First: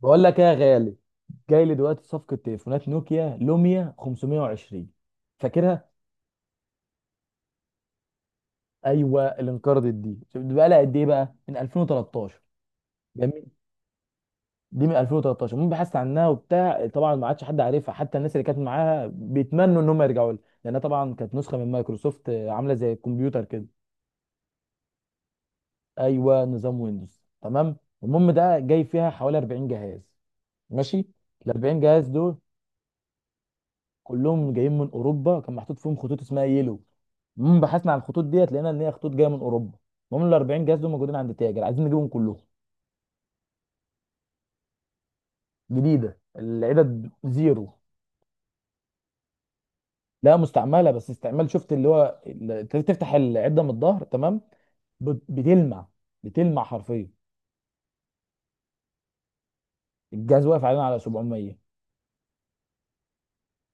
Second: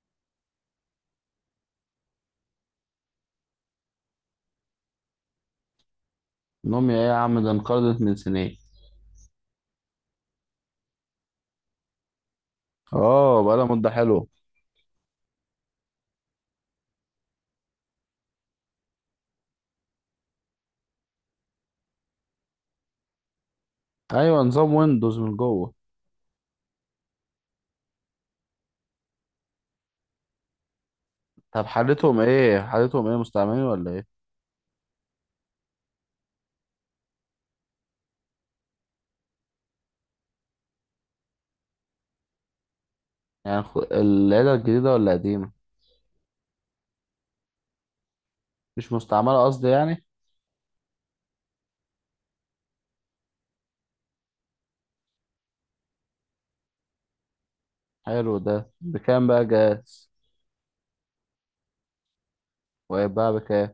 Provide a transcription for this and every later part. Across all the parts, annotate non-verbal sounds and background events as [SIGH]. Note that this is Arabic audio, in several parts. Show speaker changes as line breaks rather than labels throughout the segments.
بقول لك ايه يا غالي. جاي لي دلوقتي صفقه تليفونات نوكيا لوميا 520. فاكرها؟
نوميا ايه يا عم؟ ده انقرضت من سنين.
ايوه، اللي انقرضت دي. شوف دي بقى لها قد ايه، بقى من 2013.
اه،
جميل.
بقالها مدة حلوة.
دي من 2013. المهم بحثت عنها وبتاع، طبعا ما عادش حد عارفها، حتى الناس اللي كانت معاها بيتمنوا ان هم يرجعوا لها، لانها طبعا كانت نسخه من مايكروسوفت، عامله زي الكمبيوتر كده.
ايوه، نظام ويندوز من جوه.
ايوه نظام ويندوز تمام. المهم ده جاي فيها حوالي 40 جهاز. ماشي. ال
طب
40 جهاز
حالتهم
دول
ايه، مستعملين ولا ايه؟
كلهم جايين من اوروبا، كان محطوط فيهم خطوط اسمها يلو. المهم بحثنا عن الخطوط ديت، لقينا ان هي خطوط جايه من اوروبا. المهم ال 40 جهاز دول موجودين عند تاجر، عايزين نجيبهم كلهم.
يعني العيلة الجديدة ولا قديمة؟
جديده، العدد زيرو.
مش مستعملة قصدي يعني.
لا مستعمله بس استعمال، شفت اللي هو تفتح العده من الظهر تمام. بتلمع. بتلمع حرفيا.
حلو، ده بكام بقى جاهز؟
الجهاز واقف علينا على 700.
وهيتباع بكام؟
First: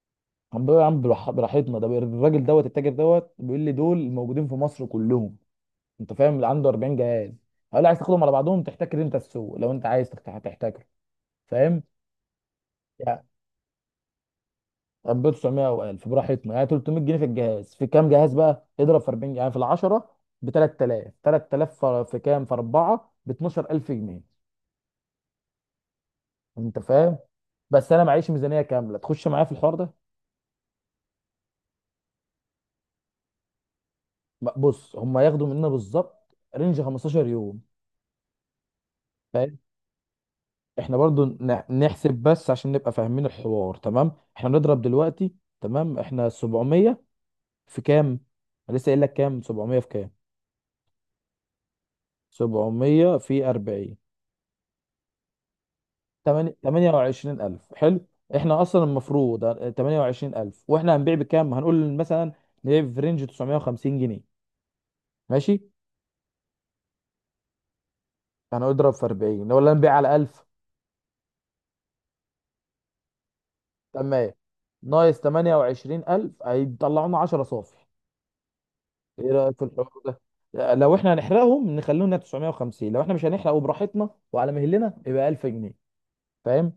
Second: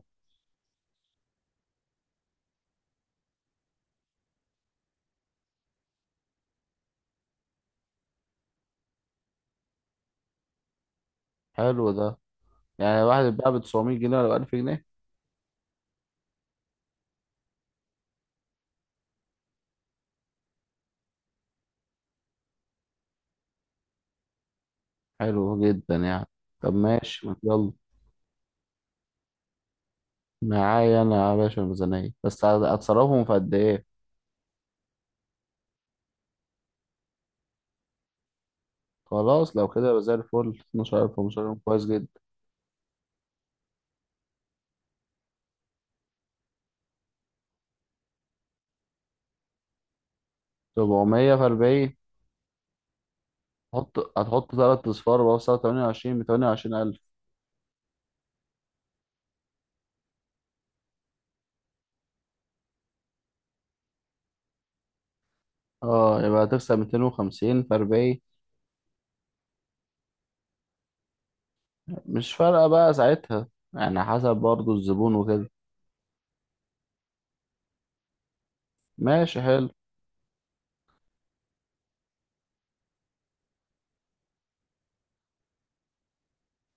عم بيقول يا عم براحتنا. ده الراجل دوت التاجر دوت بيقول لي دول موجودين في مصر كلهم. انت فاهم، اللي عنده 40 جهاز. هقول له عايز تاخدهم على بعضهم، تحتكر انت السوق لو انت عايز تحتكر. فاهم.
حلو ده. يعني واحد
يعني
يتباع ب 900 جنيه ولا ب 1000 جنيه؟
1900 او 1000 براحتنا، يعني 300 جنيه في الجهاز، في كام جهاز، بقى اضرب في 40، يعني في ال 10 ب 3000. 3000 في كام، في 4 ب 12000 جنيه.
حلو جدا يعني. طب
انت فاهم.
ماشي، ما يلا.
بس انا معيش ميزانيه كامله تخش معايا في الحوار ده.
معايا انا يا باشا الميزانية، بس هتصرفهم في قد ايه؟
بص هم ياخدوا مننا بالظبط رينج 15 يوم.
خلاص
فاهم.
لو كده يبقى زي الفل،
احنا
12000،
برضو
15000، كويس جدا.
نحسب بس عشان نبقى فاهمين الحوار تمام. احنا نضرب دلوقتي. تمام. احنا 700 في كام. أنا لسه قايل لك كام، 700 في كام.
700 في 40،
700 في 40.
هتحط تلات أصفار بقى في سعر 28، بتمانية وعشرين ألف.
28000 حلو. احنا اصلا المفروض 28000. واحنا هنبيع بكام، هنقول مثلا نبيع في رينج 950 جنيه. ماشي.
اه، يبقى هتكسب 250 في 40.
انا اضرب في 40 ولا نبيع على 1000.
مش فارقة بقى ساعتها، يعني
تمام.
حسب برضو الزبون
ناقص
وكده.
28000 هيطلعوا لنا 10 صافي. ايه
ماشي
رايك في
حلو،
الحوار ده؟ لو احنا هنحرقهم نخليهم 950، لو احنا مش هنحرق وبراحتنا وعلى مهلنا يبقى 1000 جنيه. فاهم.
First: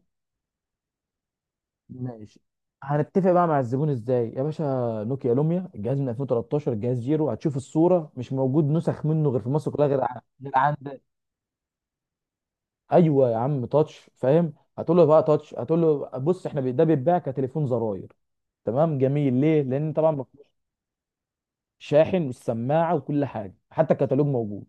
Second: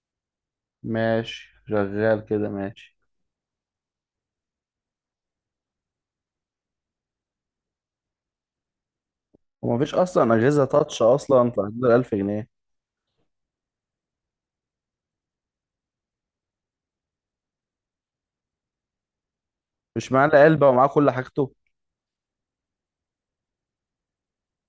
ماشي شغال
ماشي.
كده، ماشي.
هنتفق بقى مع الزبون ازاي يا باشا. نوكيا لوميا، الجهاز من 2013، الجهاز زيرو، هتشوف الصوره، مش موجود نسخ منه غير في مصر كلها،
ومفيش
غير
أصلا
غير
أجهزة
عند.
تاتش أصلا في حدود الألف جنيه.
ايوه يا عم تاتش فاهم. هتقول له بقى تاتش، هتقول له بص احنا ده بيتباع كتليفون زراير. تمام جميل. ليه؟ لان طبعا
مش
ما
معاه إلا
فيهوش
علبة ومعاه كل حاجته.
شاحن والسماعه وكل حاجه، حتى الكتالوج موجود.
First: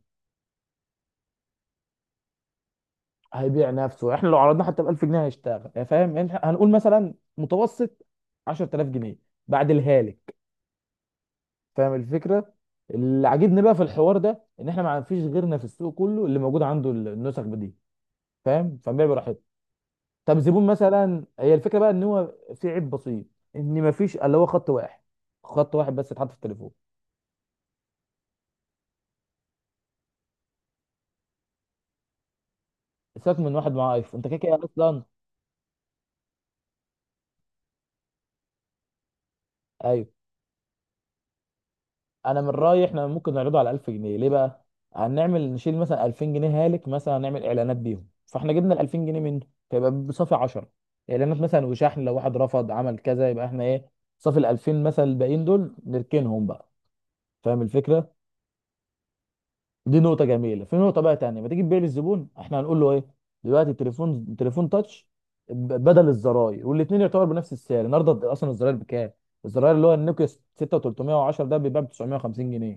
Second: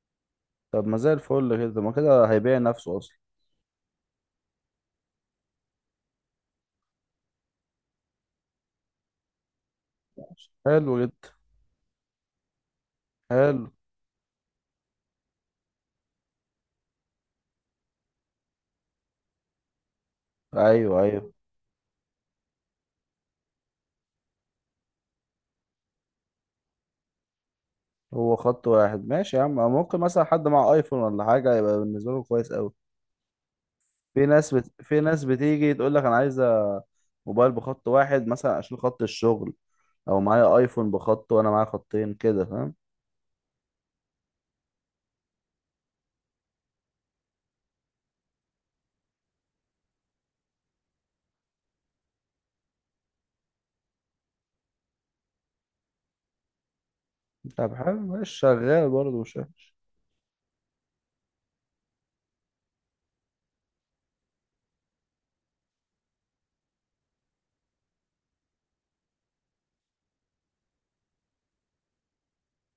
طب ما زي الفل كده، ما كده هيبيع نفسه أصلا.
هيبيع نفسه. احنا لو عرضناه حتى ب 1000 جنيه هيشتغل، يا فاهم، يعني إحنا هنقول مثلا متوسط 10000 جنيه بعد الهالك.
حلو جدا.
فاهم الفكره. اللي عاجبني
حلو.
بقى في الحوار ده ان احنا ما فيش غيرنا في السوق كله اللي موجود عنده النسخ دي. فاهم. فبيع براحته. طب زبون
أيوه
مثلا،
أيوه.
هي الفكره بقى ان هو في عيب بسيط، ان ما فيش اللي هو خط واحد، خط واحد بس اتحط في التليفون.
هو خط واحد، ماشي يا عم، ممكن مثلا حد مع ايفون ولا حاجة يبقى بالنسبة له كويس أوي.
سيبك من واحد معاه ايفون، انت كده كده
في
اصلا.
ناس بتيجي تقول لك انا عايزه موبايل بخط واحد مثلا عشان خط الشغل.
ايوه،
او معايا ايفون بخط وانا معايا خطين
انا
كده،
من
فاهم؟
رايي احنا ممكن نعرضه على 1000 جنيه. ليه بقى؟ هنعمل نشيل مثلا 2000 جنيه هالك، مثلا هنعمل اعلانات بيهم، فاحنا جبنا ال 2000 جنيه منه، فيبقى بصافي 10. اعلانات مثلا وشحن، لو واحد رفض عمل كذا، يبقى احنا ايه، صافي ال 2000 مثلا، الباقيين دول نركنهم بقى. فاهم
طب حلو،
الفكره.
ماشي شغال برضه، مش وحش.
دي نقطه جميله. في نقطه بقى تانية، ما تيجي تبيع للزبون احنا هنقول له ايه. دلوقتي التليفون تليفون تاتش بدل الزراير، والاثنين يعتبر بنفس السعر. النهارده اصلا الزراير بكام؟ الزراير اللي هو النوكيا 6310 ده بيتباع ب 950 جنيه.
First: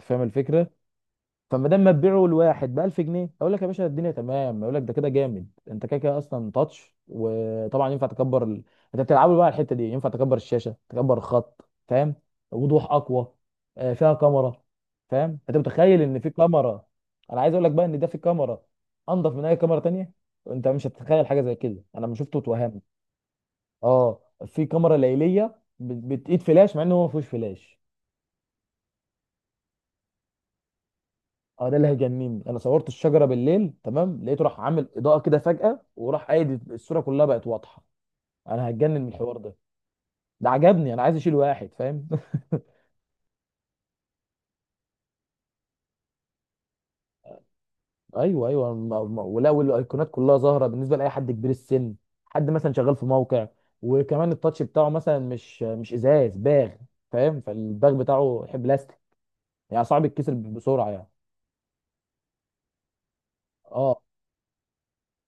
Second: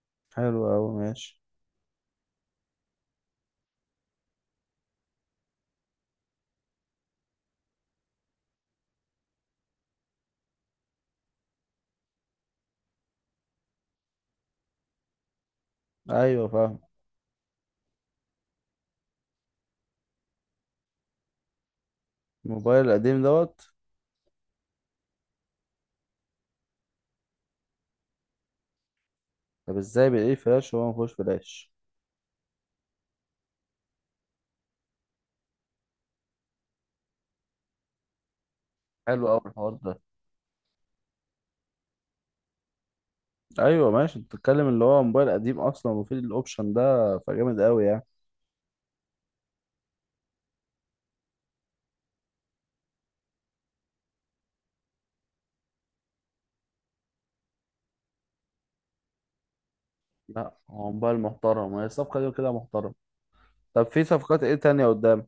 أنت فاهم
حلو
الفكره.
اوي، ماشي.
فما دام ما تبيعه لواحد ب 1000 جنيه اقول لك يا باشا الدنيا تمام، اقول لك ده كده جامد. انت كده كده اصلا تاتش، وطبعا ينفع تكبر انت بتلعبوا بقى على الحته دي، ينفع تكبر الشاشه، تكبر الخط. فاهم. وضوح اقوى. فيها كاميرا. فاهم، انت متخيل ان في
ايوه فاهم.
كاميرا. انا عايز اقول لك بقى ان ده في كاميرا انضف من اي كاميرا تانية. انت مش هتتخيل حاجه زي كده، انا لما شفته اتوهمت.
الموبايل القديم دوت.
اه في كاميرا ليليه بتقيد فلاش مع انه هو ما فيهوش فلاش.
طب ازاي بالايه فلاش وهو مفيهوش
اه
فلاش؟
ده اللي هيجنني. انا صورت الشجره بالليل تمام، لقيته راح عامل اضاءه كده فجاه، وراح قايد الصوره كلها بقت واضحه. انا هتجنن من
حلو
الحوار
اوي
ده.
الحوار ده.
ده عجبني، انا عايز اشيل واحد. فاهم.
ايوه ماشي، انت بتتكلم اللي هو موبايل قديم اصلا وفي الاوبشن ده، فجامد اوي يعني.
[LAUGHS] ايوه ايوه. ولا والايقونات كلها ظاهره بالنسبه لاي حد كبير السن، حد مثلا شغال في موقع. وكمان التاتش بتاعه مثلا مش ازاز باغ. فاهم، فالباغ بتاعه يحب بلاستيك، يعني صعب يتكسر
لا
بسرعه
هو
يعني.
موبايل محترم، هي الصفقه دي كده محترم. طب
اه
في صفقات ايه تانية قدام؟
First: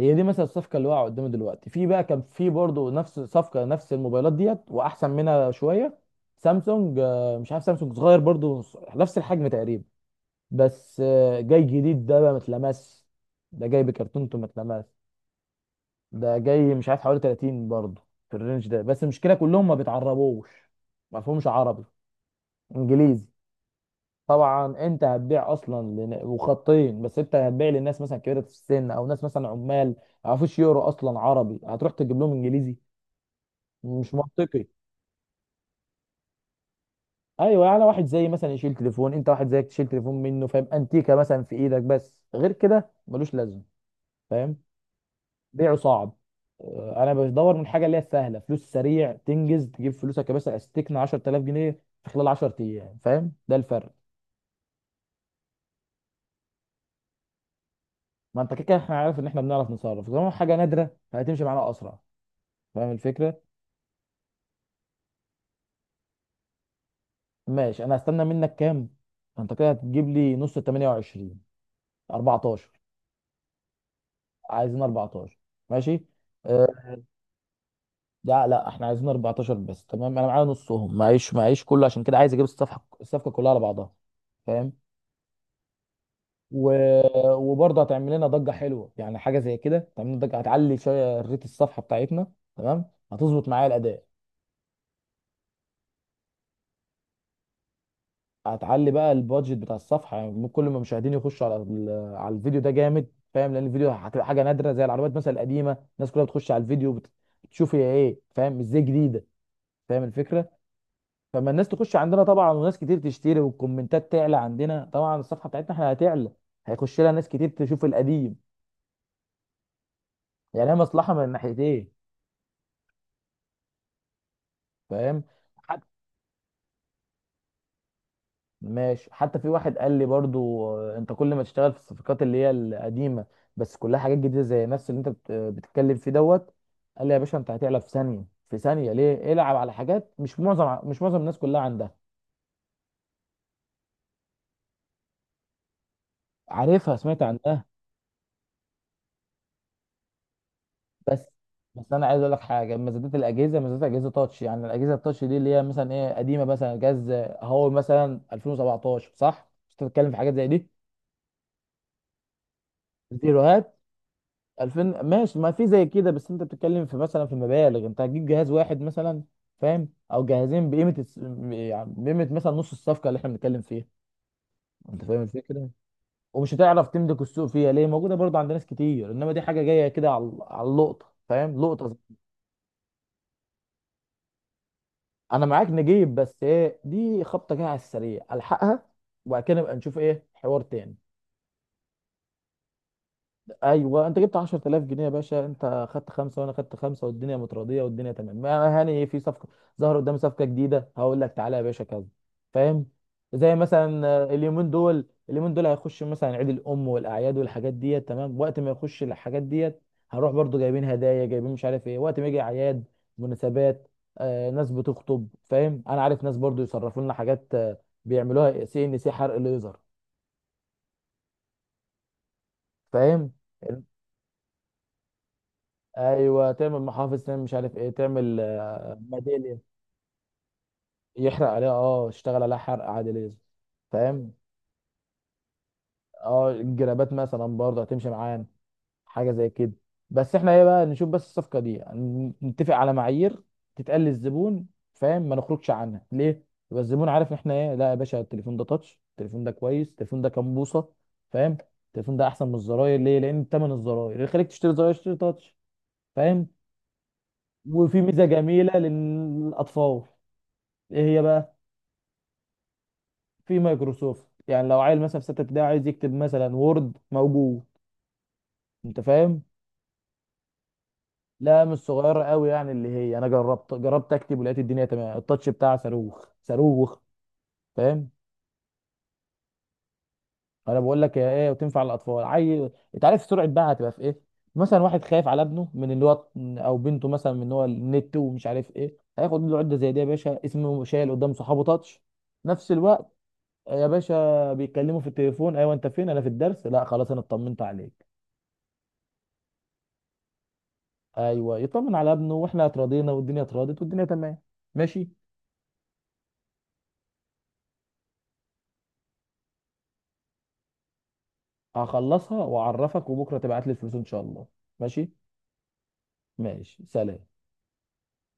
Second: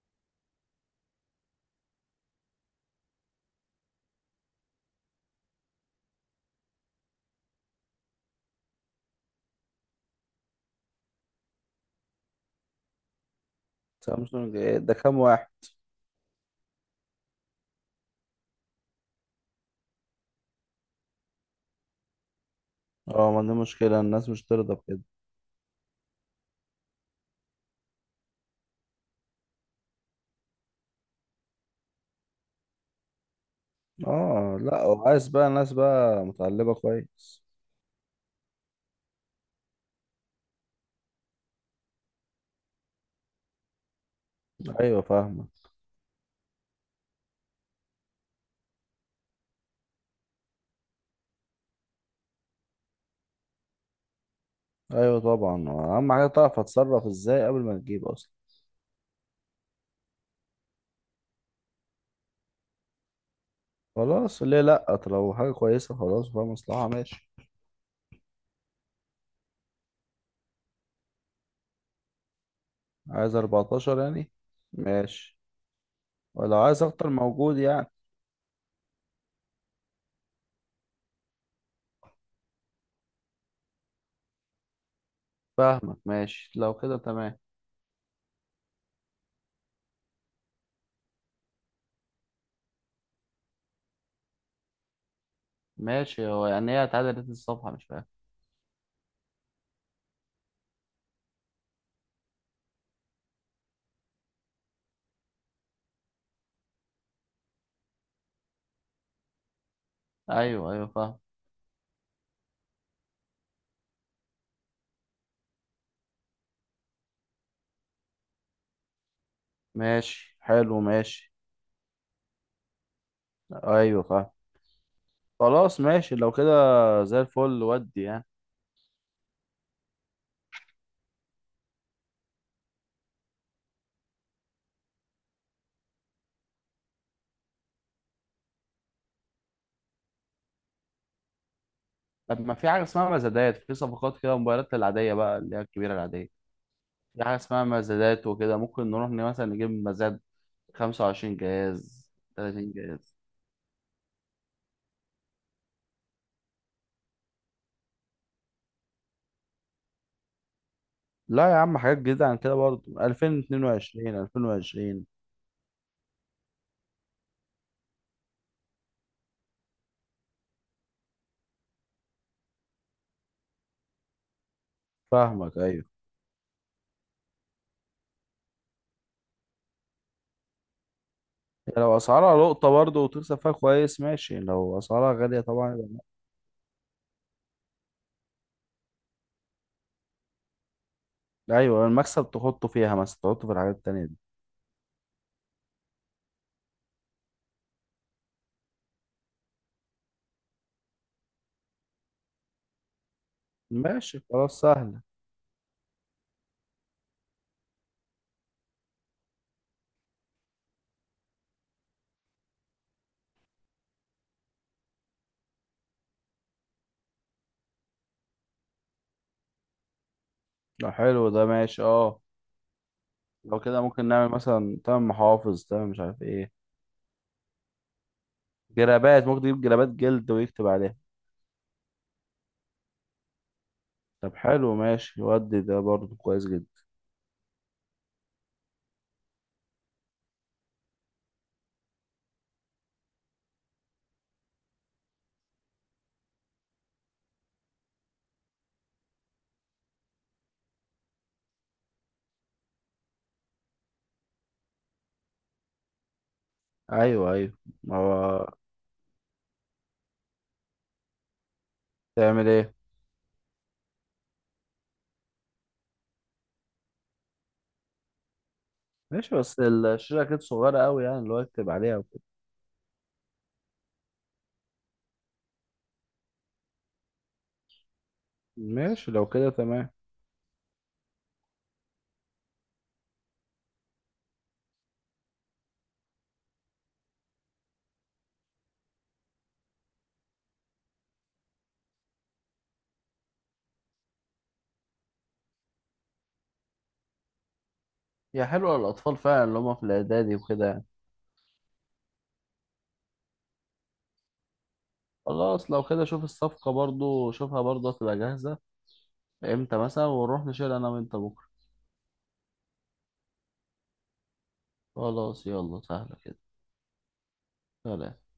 هي دي مثلا الصفقه اللي واقعه قدامي دلوقتي. في بقى كان في برضه نفس صفقه، نفس الموبايلات ديت واحسن منها شويه. سامسونج، مش عارف، سامسونج صغير برضه، نفس الحجم تقريبا. بس جاي جديد ده بقى ما اتلمس، ده جاي بكرتونته ما
سامسونج إيه
اتلمس.
ده، كام واحد؟
ده جاي مش عارف حوالي 30 برضه في الرينج ده. بس المشكله كلهم ما بيتعربوش، ما فيهمش عربي، انجليزي.
اه، ما دي مشكلة الناس مش ترضى
طبعا
بكده.
انت هتبيع اصلا وخطين بس، انت هتبيع للناس مثلا كبيره في السن، او ناس مثلا عمال ما يعرفوش يقروا اصلا عربي، هتروح تجيب لهم انجليزي، مش
اه
منطقي.
لا، وعايز بقى الناس بقى متعلبة كويس.
ايوه. يعني واحد زي مثلا يشيل تليفون، انت واحد زيك تشيل تليفون منه، فاهم، انتيكه مثلا في ايدك، بس غير كده ملوش لازمه. فاهم.
ايوه فاهمة.
بيعه صعب. اه، انا بدور من حاجه اللي هي سهله، فلوس سريع تنجز، تجيب فلوسك يا باشا، استكنى 10000 جنيه في خلال 10 ايام. فاهم ده الفرق.
ايوه طبعا، اهم حاجة تعرف هتصرف ازاي قبل ما تجيب اصلا.
ما انت كده كده احنا عارف ان احنا بنعرف نصرف، طالما حاجه نادره فهتمشي معانا اسرع. فاهم الفكره.
خلاص، ليه لا، طب لو حاجة كويسة خلاص وفيها مصلحة، ماشي.
ماشي. انا هستنى منك كام. انت كده هتجيب لي نص ال 28، 14.
عايز 14 يعني؟
عايزين
ماشي.
14. ماشي.
ولو
أه.
عايز اكتر موجود يعني.
لا لا احنا عايزين 14 بس. تمام، انا معايا نصهم، معيش معيش كله، عشان كده عايز اجيب الصفحه الصفقه كلها على بعضها. فاهم.
فاهمك، ماشي
و...
لو كده تمام.
وبرضه هتعمل لنا ضجه حلوه، يعني حاجه زي كده تعمل لنا ضجه، هتعلي شويه ريت الصفحه بتاعتنا تمام. هتظبط معايا الاداء.
ماشي، هو يعني هي اتعدلت الصفحة؟ مش فاهم.
هتعلي بقى البادجت بتاع الصفحه، يعني كل ما المشاهدين يخشوا على على الفيديو ده جامد. فاهم، لان الفيديو هتبقى حاجه نادره زي العربيات مثلا القديمه. الناس كلها بتخش على الفيديو، بتشوف هي ايه، فاهم ازاي جديده. فاهم الفكره.
ايوه ايوه فاهم.
فما الناس تخش عندنا طبعا وناس كتير تشتري، والكومنتات تعلى عندنا طبعا، الصفحه بتاعتنا احنا هتعلى، هيخش لها ناس كتير تشوف القديم.
ماشي
يعني هي
حلو
مصلحه من
ماشي.
الناحيتين.
ايوه فاهم.
فاهم.
خلاص ماشي لو كده. زي الفل ودي يعني.
ماشي. حتى في واحد قال لي برضو انت كل ما تشتغل في الصفقات اللي هي القديمه، بس كلها حاجات جديده زي نفس اللي انت بتتكلم فيه دوت. قال لي يا باشا انت هتعلى في ثانيه في ثانيه، ليه العب على حاجات، مش معظم الناس كلها عندها.
طب ما في حاجه اسمها مزادات، في صفقات كده موبايلات العاديه بقى اللي هي الكبيره العاديه.
عارفها، سمعت
في حاجه اسمها
عنها.
مزادات وكده، ممكن نروح مثلا نجيب مزاد.
بس
25
بس انا
جهاز،
عايز اقول لك
30
حاجه، مزادات
جهاز.
الاجهزه، مزادات اجهزه تاتش، يعني الاجهزه التاتش دي اللي هي مثلا ايه قديمه، مثلا جهاز هواوي مثلا 2017، صح؟ مش أنت بتتكلم في حاجات زي دي.
لا يا عم، حاجات جديده عن كده برضه،
زيروهات
2022،
2000.
2020.
ماشي، ما في زي كده. بس انت بتتكلم في مثلا في مبالغ، انت هتجيب جهاز واحد مثلا، فاهم، او جهازين يعني بقيمه مثلا نص الصفقه اللي احنا بنتكلم فيها. انت فاهم
فاهمك،
الفكره.
ايوه.
ومش هتعرف تملك السوق فيها، ليه؟ موجوده برضه عند ناس كتير. انما دي حاجه جايه كده على اللقطه. فاهم،
يعني
لقطه.
لو اسعارها لقطه برضه وتكسب فيها كويس، ماشي. لو اسعارها غاليه
انا معاك،
طبعا.
نجيب بس ايه دي خبطه جايه على السريع الحقها، وبعد كده نبقى نشوف ايه حوار تاني.
يبقى ايوه، المكسب تحطه فيها مثلا، تحطه في الحاجات التانيه
ايوه.
دي.
انت جبت 10000 جنيه يا باشا، انت خدت خمسه وانا خدت خمسه والدنيا متراضيه والدنيا تمام. ما هاني في صفقه ظهر قدامي، صفقه جديده، هقول لك تعالى يا باشا كذا. فاهم. زي مثلا،
ماشي خلاص،
اليومين
سهله.
دول، هيخش مثلا عيد الام والاعياد والحاجات ديت تمام. وقت ما يخش الحاجات ديت هنروح برضو جايبين هدايا، جايبين مش عارف ايه، وقت ما يجي اعياد، مناسبات. ناس بتخطب، فاهم، انا عارف ناس برضو يصرفوا لنا حاجات، بيعملوها سي ان سي، حرق ليزر.
لو حلو ده ماشي اه.
فاهم.
لو كده ممكن نعمل مثلا تمن محافظ، تمن مش عارف ايه.
ايوه تعمل محافظ، تعمل مش عارف ايه، تعمل
جرابات ممكن
ميداليه،
تجيب، جرابات جلد ويكتب عليها.
يحرق عليها، يشتغل عليها حرق عادي ليزر.
طب
فاهم.
حلو، ماشي، ودي ده برضه كويس
اه
جدا.
الجرابات مثلا برضه هتمشي معانا، حاجه زي كده. بس احنا ايه بقى نشوف بس الصفقه دي، يعني نتفق على معايير تتقال للزبون. فاهم، ما نخرجش عنها ليه، يبقى الزبون عارف احنا ايه. لا يا باشا التليفون ده تاتش، التليفون ده كويس، التليفون ده كام بوصه. فاهم. التليفون ده احسن من الزراير، ليه؟ لان ثمن الزراير اللي يخليك تشتري زراير تشتري تاتش. فاهم.
ايوه ايوه. ما
وفي ميزه
هو.
جميله للاطفال. ايه هي بقى؟
تعمل ايه؟
في مايكروسوفت، يعني لو عيل مثلا في سته ابتدائي عايز يكتب مثلا وورد موجود. انت
ماشي
فاهم.
بس الشاشة كده صغيرة قوي يعني، اللي هو
لا
يكتب
مش
عليها وكده.
صغيره قوي، يعني اللي هي انا جربت، جربت اكتب ولقيت الدنيا تمام. التاتش بتاعها صاروخ صاروخ. فاهم.
ماشي لو كده تمام.
انا بقول لك يا ايه وتنفع للاطفال عيل. انت عارف سرعه بقى هتبقى في ايه، مثلا واحد خايف على ابنه من اللي هو، او بنته مثلا من اللي هو النت ومش عارف ايه، هياخد له عده زي دي يا باشا، اسمه شايل قدام صحابه تاتش نفس الوقت. يا باشا بيتكلموا في التليفون، ايوه انت فين، انا في الدرس، لا خلاص انا اطمنت عليك.
هي حلوة للأطفال فعلا، اللي هم في الإعدادي وكده يعني.
ايوه. يطمن على ابنه واحنا اتراضينا والدنيا اتراضت والدنيا تمام. ماشي.
خلاص لو كده، شوف الصفقة برضو، شوفها برضو هتبقى جاهزة إمتى مثلا ونروح نشيل أنا وأنت بكرة.
هخلصها واعرفك، وبكره تبعت لي الفلوس ان شاء الله. ماشي.
خلاص يلا، سهلة كده.
ماشي سلام.
سلام.